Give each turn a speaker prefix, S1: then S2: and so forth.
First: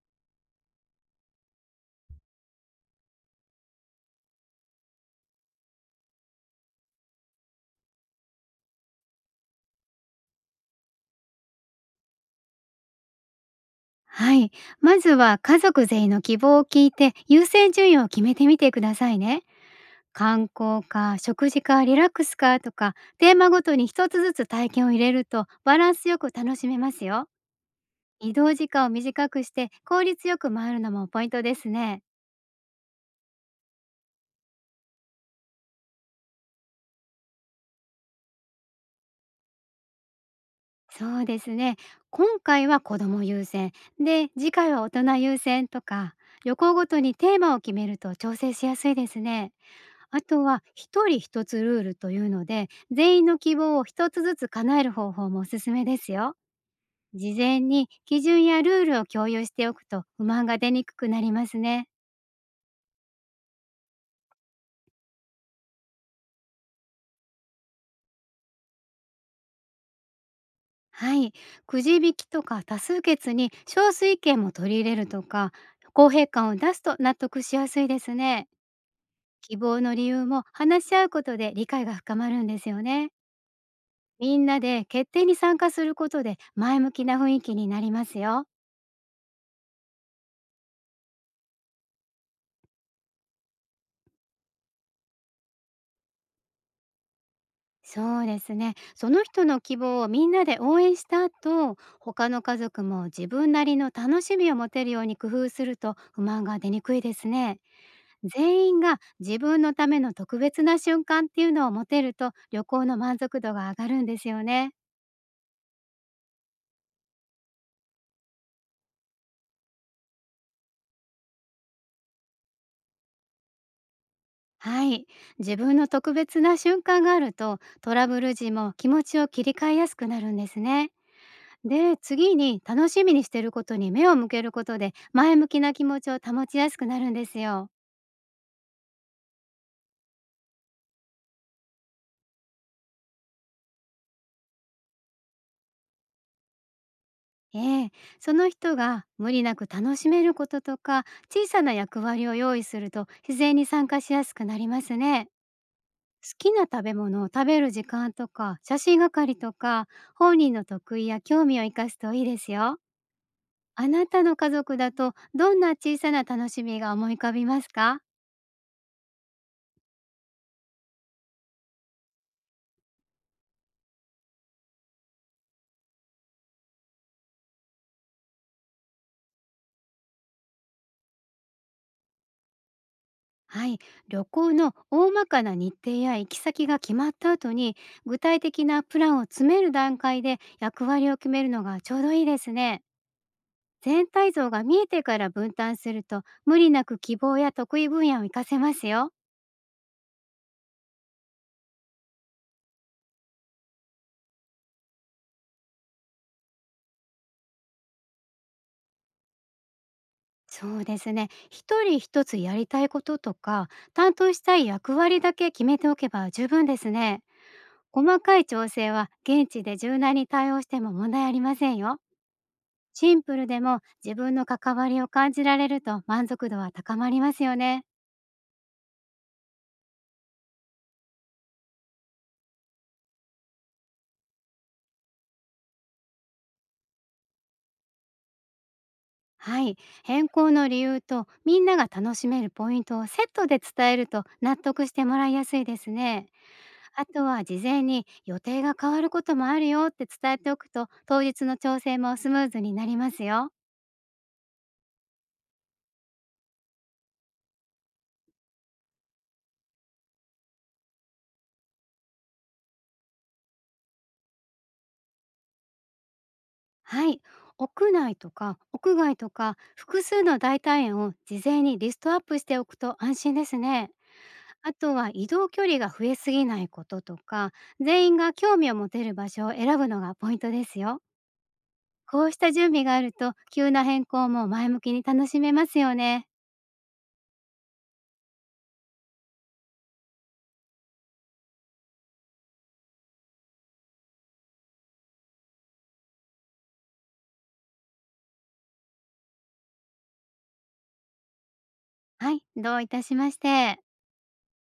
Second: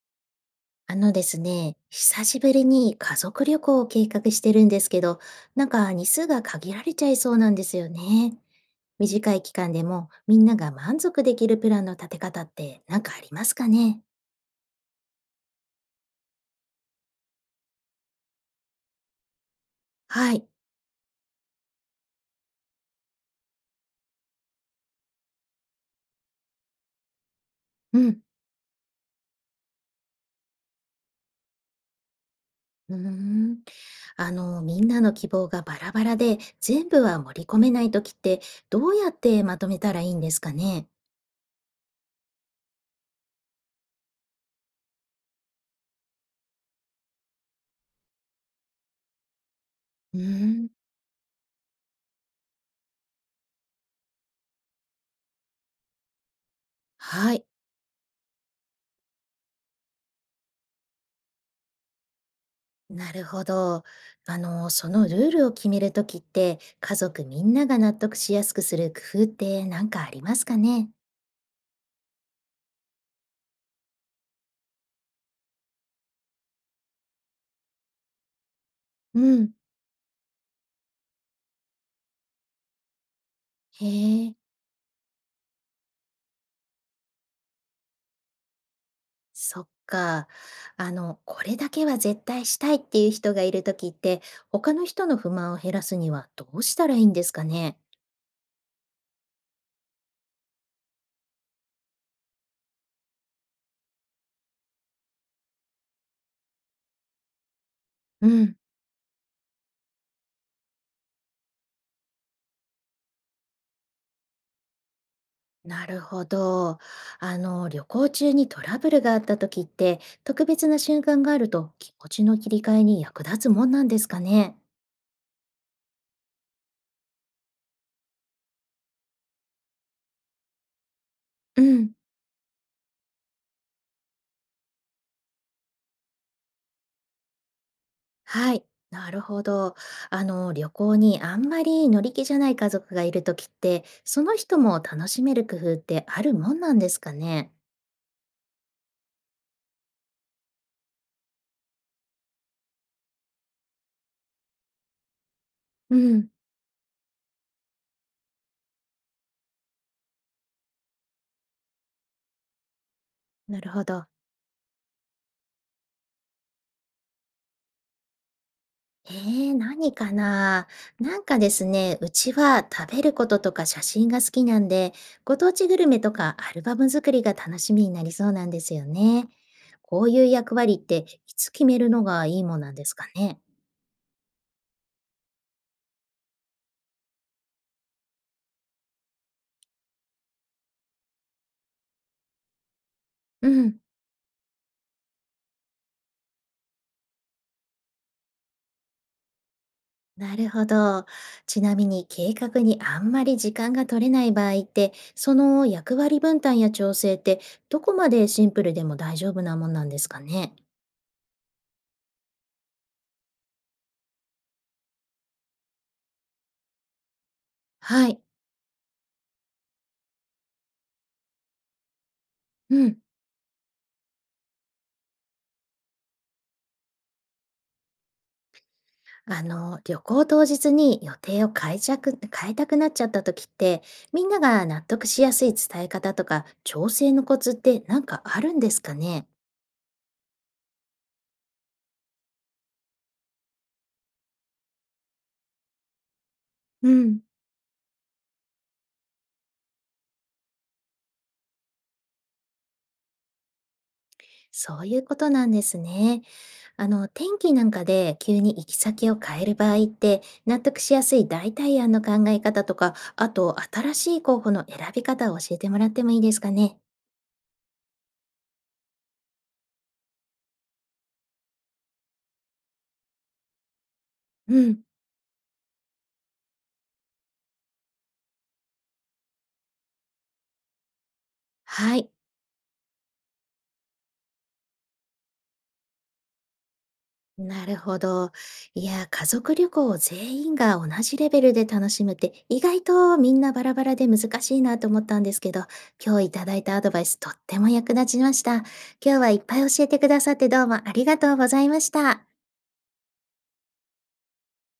S1: あのですね、久しぶりに家族旅行を計画してるんですけど、日数が限られちゃいそうなんですよね。短い期間でもみんなが満足できるプランの立て方って何かありますかね？
S2: はい。まずは家族全員の希望を聞いて優先順位を決めてみてくださいね。
S1: はい。
S2: 観光か食事かリラックスかとか、テーマごとに一つずつ体験を入れるとバランスよく楽しめますよ。
S1: うん。
S2: 移動時間を短くして効率よく回るのもポイントですね。
S1: うーん。みんなの希望がバラバラで全部は盛り込めないときって、どうやってまとめたらいいんですかね？
S2: そうですね。今回は子ども優先で、次回は大人優先とか、旅行ごとにテーマを決めると調整しやすいですね。
S1: う
S2: あ
S1: ー
S2: とは
S1: ん。
S2: 一人一つルールというので、全員の希望を一つずつ叶える方法もおすすめですよ。事
S1: はい。
S2: 前に基準やルールを共有しておくと不満が出にくくなりますね。
S1: なるほど。そのルールを決めるときって、家族みんなが納得しやすくする工夫って何かありますかね？
S2: はい。くじ引きとか多数決に少数意見も取り入れるとか、公平感を出すと納得しやすいですね。
S1: うん。
S2: 希望の理由も話し合うことで理解が深まるんですよね。
S1: へえ、
S2: みんなで決定に参加することで前向きな雰囲気になりますよ。
S1: そっか。これだけは絶対したいっていう人がいるときって、他の人の不満を減らすにはどうしたらいいんですかね？
S2: そうですね。その人の希望をみんなで応援した後、他の家族も自分なりの楽しみを持てるように工夫すると不満が出にくいですね。
S1: うん。
S2: 全員が自分のための特別な瞬間っていうのを持てると旅行の満足度が上がるんですよね。
S1: なるほど。旅行中にトラブルがあったときって、特別な瞬間があると気持ちの切り替えに役立つもんなんですかね？
S2: はい。自分の特別な瞬間があるとトラブル時も気持ちを切り替えやすくなるんですね。
S1: うん。
S2: で、次に楽しみにしてることに目を向けることで前向きな気持ちを保ちやすくなるんですよ。
S1: はい、なるほど。旅行にあんまり乗り気じゃない家族がいるときって、その人も楽しめる工夫ってあるもんなんですかね。
S2: ええ、その人が無理なく楽しめることとか、小さな役割を用意すると自然に参加しやすくなりますね。
S1: う
S2: 好
S1: ん、
S2: きな食べ物を食べる時間とか写真係とか、本人の得意や興味を生かすといいですよ。
S1: なるほ
S2: あ
S1: ど。
S2: なたの家族だとどんな小さな楽しみが思い浮かびますか？
S1: えー、何かな。なんかですね、うちは食べることとか写真が好きなんで、ご当地グルメとかアルバム作りが楽しみになりそうなんですよね。こういう役割っていつ決めるのがいいもんなんですかね。
S2: はい、旅行の大まかな日程や行き先が決まった後に、具体的なプランを詰める段階で役割を決めるのがちょうどいいですね。
S1: うん。
S2: 全体像が見えてから分担すると無理なく希望や得意分野を活かせますよ。
S1: なるほど。ちなみに計画にあんまり時間が取れない場合って、その役割分担や調整って、どこまでシンプルでも大丈夫なもんなんですかね？
S2: そうですね、一人一つやりたいこととか、担当したい役割だけ決めておけば十分ですね。
S1: は
S2: 細
S1: い。
S2: かい調整は現地で柔軟に対応しても問題ありませんよ。
S1: うん。
S2: シンプルでも自分の関わりを感じられると満足度は高まりますよね。
S1: 旅行当日に予定を変えちゃく、変えたくなっちゃった時って、みんなが納得しやすい伝え方とか調整のコツってなんかあるんですかね？
S2: はい、変更の理由とみんなが楽しめるポイントをセットで伝えると納得してもらいやすいですね。
S1: う
S2: あ
S1: ん。
S2: とは事前に予定が変わることもあるよって伝えておくと当日の調整もスムーズになりますよ。
S1: そういうことなんですね。天気なんかで急に行き先を変える場合って、納得しやすい代替案の考え方とか、あと新しい候補の選び方を教えてもらってもいいですかね。
S2: はい。屋内とか屋外とか、複数の代替園を事前にリストアップしておくと安心ですね。
S1: う
S2: あ
S1: ん。
S2: とは移動距離が増えすぎないこととか、全員が興味を持てる場所を選ぶのがポイントですよ。
S1: はい。
S2: こうした準備があると急な変更も前向きに楽しめますよね。
S1: なるほど。いや、家族旅行を全員が同じレベルで楽しむって、意外とみんなバラバラで難しいなと思ったんですけど、今日いただいたアドバイスとっても役立ちました。今日はいっぱい教えてくださってどうもありがとうございました。
S2: はい。どういたしまして。